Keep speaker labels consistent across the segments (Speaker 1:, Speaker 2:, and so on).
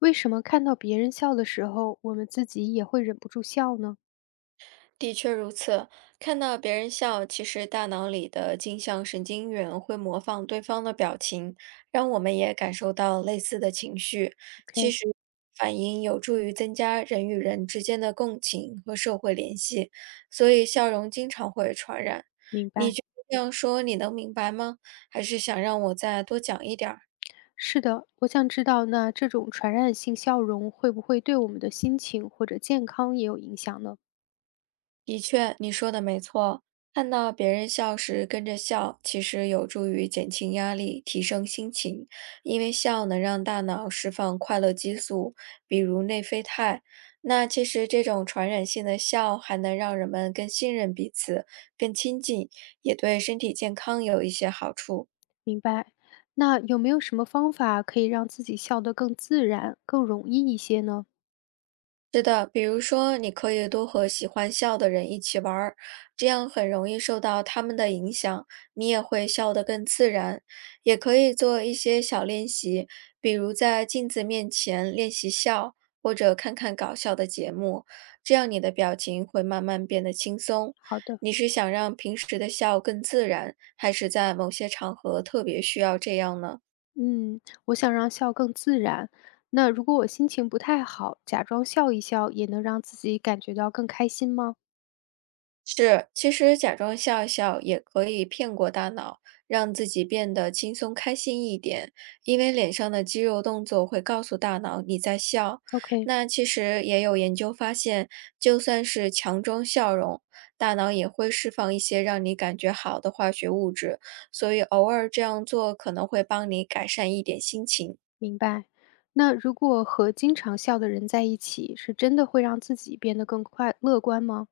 Speaker 1: 为什么看到别人笑的时候，我们自己也会忍不住笑呢
Speaker 2: 的确如此，看到别人笑，其实大脑里的镜像神经元会模仿对方的表情，让我们也感受到类似的情绪。其
Speaker 1: ？OK，
Speaker 2: 实，反应有助于增加人与人之间的共情和社会联系，所以笑容经常会传染。
Speaker 1: 明
Speaker 2: 你
Speaker 1: 白。
Speaker 2: 觉得这样说你能明白吗？还是想让我再多讲一点儿？
Speaker 1: 是的，我想知道，那这种传染性笑容会不会对我们的心情或者健康也有影响呢？
Speaker 2: 的确，你说的没错。看到别人笑时跟着笑，其实有助于减轻压力、提升心情，因为笑能让大脑释放快乐激素，比如内啡肽。那其实这种传染性的笑还能让人们更信任彼此、更亲近，也对身体健康有一些好处。
Speaker 1: 明白。那有没有什么方法可以让自己笑得更自然、更容易一些呢？
Speaker 2: 是的，比如说，你可以多和喜欢笑的人一起玩儿，这样很容易受到他们的影响，你也会笑得更自然。也可以做一些小练习，比如在镜子面前练习笑，或者看看搞笑的节目，这样你的表情会慢慢变得轻松。
Speaker 1: 好的，
Speaker 2: 你是想让平时的笑更自然，还是在某些场合特别需要这样呢？
Speaker 1: 嗯，我想让笑更自然。那如果我心情不太好，假装笑一笑，也能让自己感觉到更开心吗
Speaker 2: 是，其实假装笑笑也可以骗过大脑，让自己变得轻松开心一点，因为脸上的肌肉动作会告诉大脑你在笑。
Speaker 1: ？OK，
Speaker 2: 那其实也有研究发现，就算是强装笑容，大脑也会释放一些让你感觉好的化学物质，所以偶尔这样做可能会帮你改善一点心情。
Speaker 1: 明白。那如果和经常笑的人在一起，是真的会让自己变得更快乐观吗？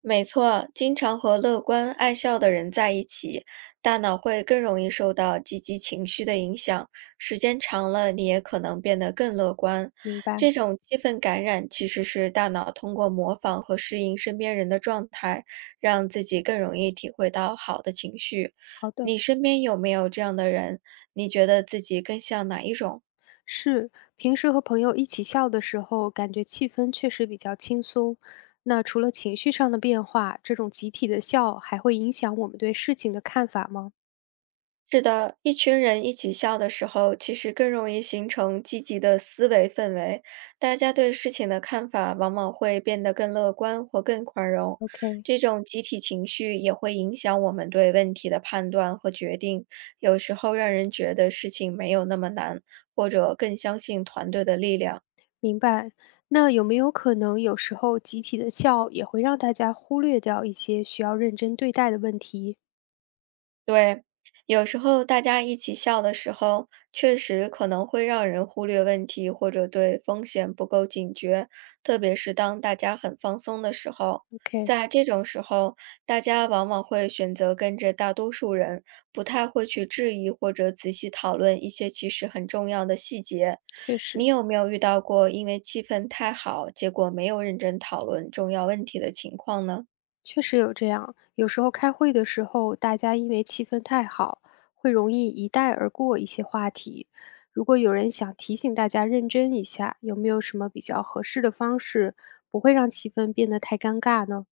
Speaker 2: 没错，经常和乐观爱笑的人在一起，大脑会更容易受到积极情绪的影响。时间长了，你也可能变得更乐观。
Speaker 1: 明白，
Speaker 2: 这种气氛感染其实是大脑通过模仿和适应身边人的状态，让自己更容易体会到好的情绪。
Speaker 1: 好的，
Speaker 2: 你身边有没有这样的人？你觉得自己更像哪一种？
Speaker 1: 是。平时和朋友一起笑的时候，感觉气氛确实比较轻松。那除了情绪上的变化，这种集体的笑还会影响我们对事情的看法吗
Speaker 2: 是的，一群人一起笑的时候，其实更容易形成积极的思维氛围，大家对事情的看法往往会变得更乐观或更宽容。
Speaker 1: ？OK，
Speaker 2: 这种集体情绪也会影响我们对问题的判断和决定，有时候让人觉得事情没有那么难，或者更相信团队的力量。
Speaker 1: 明白。那有没有可能有时候集体的笑也会让大家忽略掉一些需要认真对待的问题
Speaker 2: 对，有时候大家一起笑的时候，确实可能会让人忽略问题，或者对风险不够警觉，特别是当大家很放松的时候。
Speaker 1: ？OK，
Speaker 2: 在这种时候，大家往往会选择跟着大多数人，不太会去质疑或者仔细讨论一些其实很重要的细节。
Speaker 1: 确
Speaker 2: 你
Speaker 1: 实。
Speaker 2: 有没有遇到过因为气氛太好，结果没有认真讨论重要问题的情况呢？
Speaker 1: 确实有这样，有时候开会的时候，大家因为气氛太好，会容易一带而过一些话题。如果有人想提醒大家认真一下，有没有什么比较合适的方式，不会让气氛变得太尴尬呢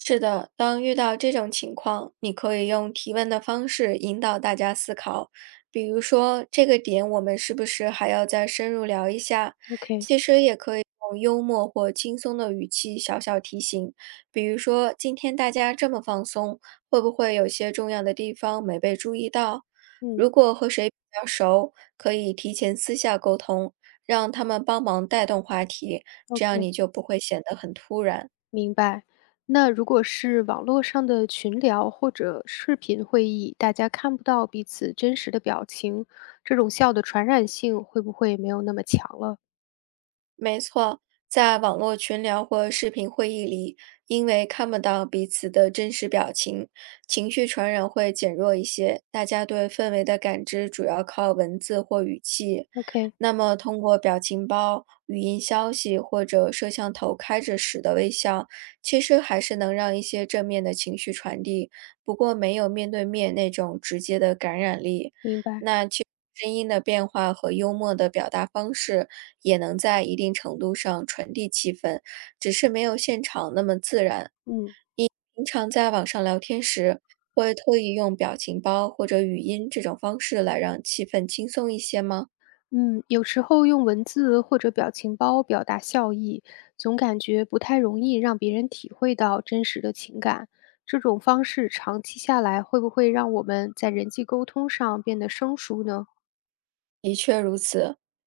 Speaker 2: 是的，当遇到这种情况，你可以用提问的方式引导大家思考，比如说这个点我们是不是还要再深入聊一下？
Speaker 1: ？OK，
Speaker 2: 其实也可以用幽默或轻松的语气小小提醒，比如说今天大家这么放松，会不会有些重要的地方没被注意到？
Speaker 1: 嗯
Speaker 2: 如果和谁比较熟，可以提前私下沟通，让他们帮忙带动话题，这样
Speaker 1: ，OK，
Speaker 2: 你就不会显得很突然。
Speaker 1: 明白。那如果是网络上的群聊或者视频会议，大家看不到彼此真实的表情，这种笑的传染性会不会没有那么强了
Speaker 2: 没错，在网络群聊或视频会议里，因为看不到彼此的真实表情，情绪传染会减弱一些。大家对氛围的感知主要靠文字或语气。
Speaker 1: ？OK，
Speaker 2: 那么，通过表情包、语音消息或者摄像头开着时的微笑，其实还是能让一些正面的情绪传递，不过没有面对面那种直接的感染力。
Speaker 1: 明白。
Speaker 2: 声音的变化和幽默的表达方式，也能在一定程度上传递气氛，只是没有现场那么自然。
Speaker 1: 嗯。
Speaker 2: 平常在网上聊天时，会特意用表情包或者语音这种方式来让气氛轻松一些吗？
Speaker 1: 嗯，有时候用文字或者表情包表达笑意，总感觉不太容易让别人体会到真实的情感。这种方式长期下来，会不会让我们在人际沟通上变得生疏呢？
Speaker 2: 的确。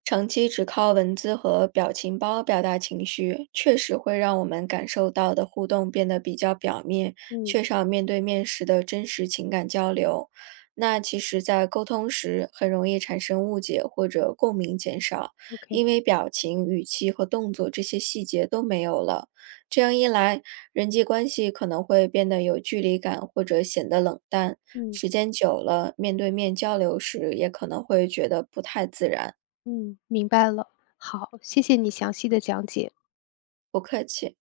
Speaker 2: 长期只靠文字和表情包表达情绪，确实会让我们感受到的互动变得比较表面，
Speaker 1: 嗯
Speaker 2: 缺少面对面时的真实情感交流。那其实，在沟通时很容易产生误解或者共鸣减少，
Speaker 1: ，OK，
Speaker 2: 因为表情、语气和动作这些细节都没有了。这样一来，人际关系可能会变得有距离感，或者显得冷淡。
Speaker 1: 嗯
Speaker 2: 时间久了，面对面交流时也可能会觉得不太自然。
Speaker 1: 嗯，明白了。好，谢谢你详细的讲解。
Speaker 2: 不客气。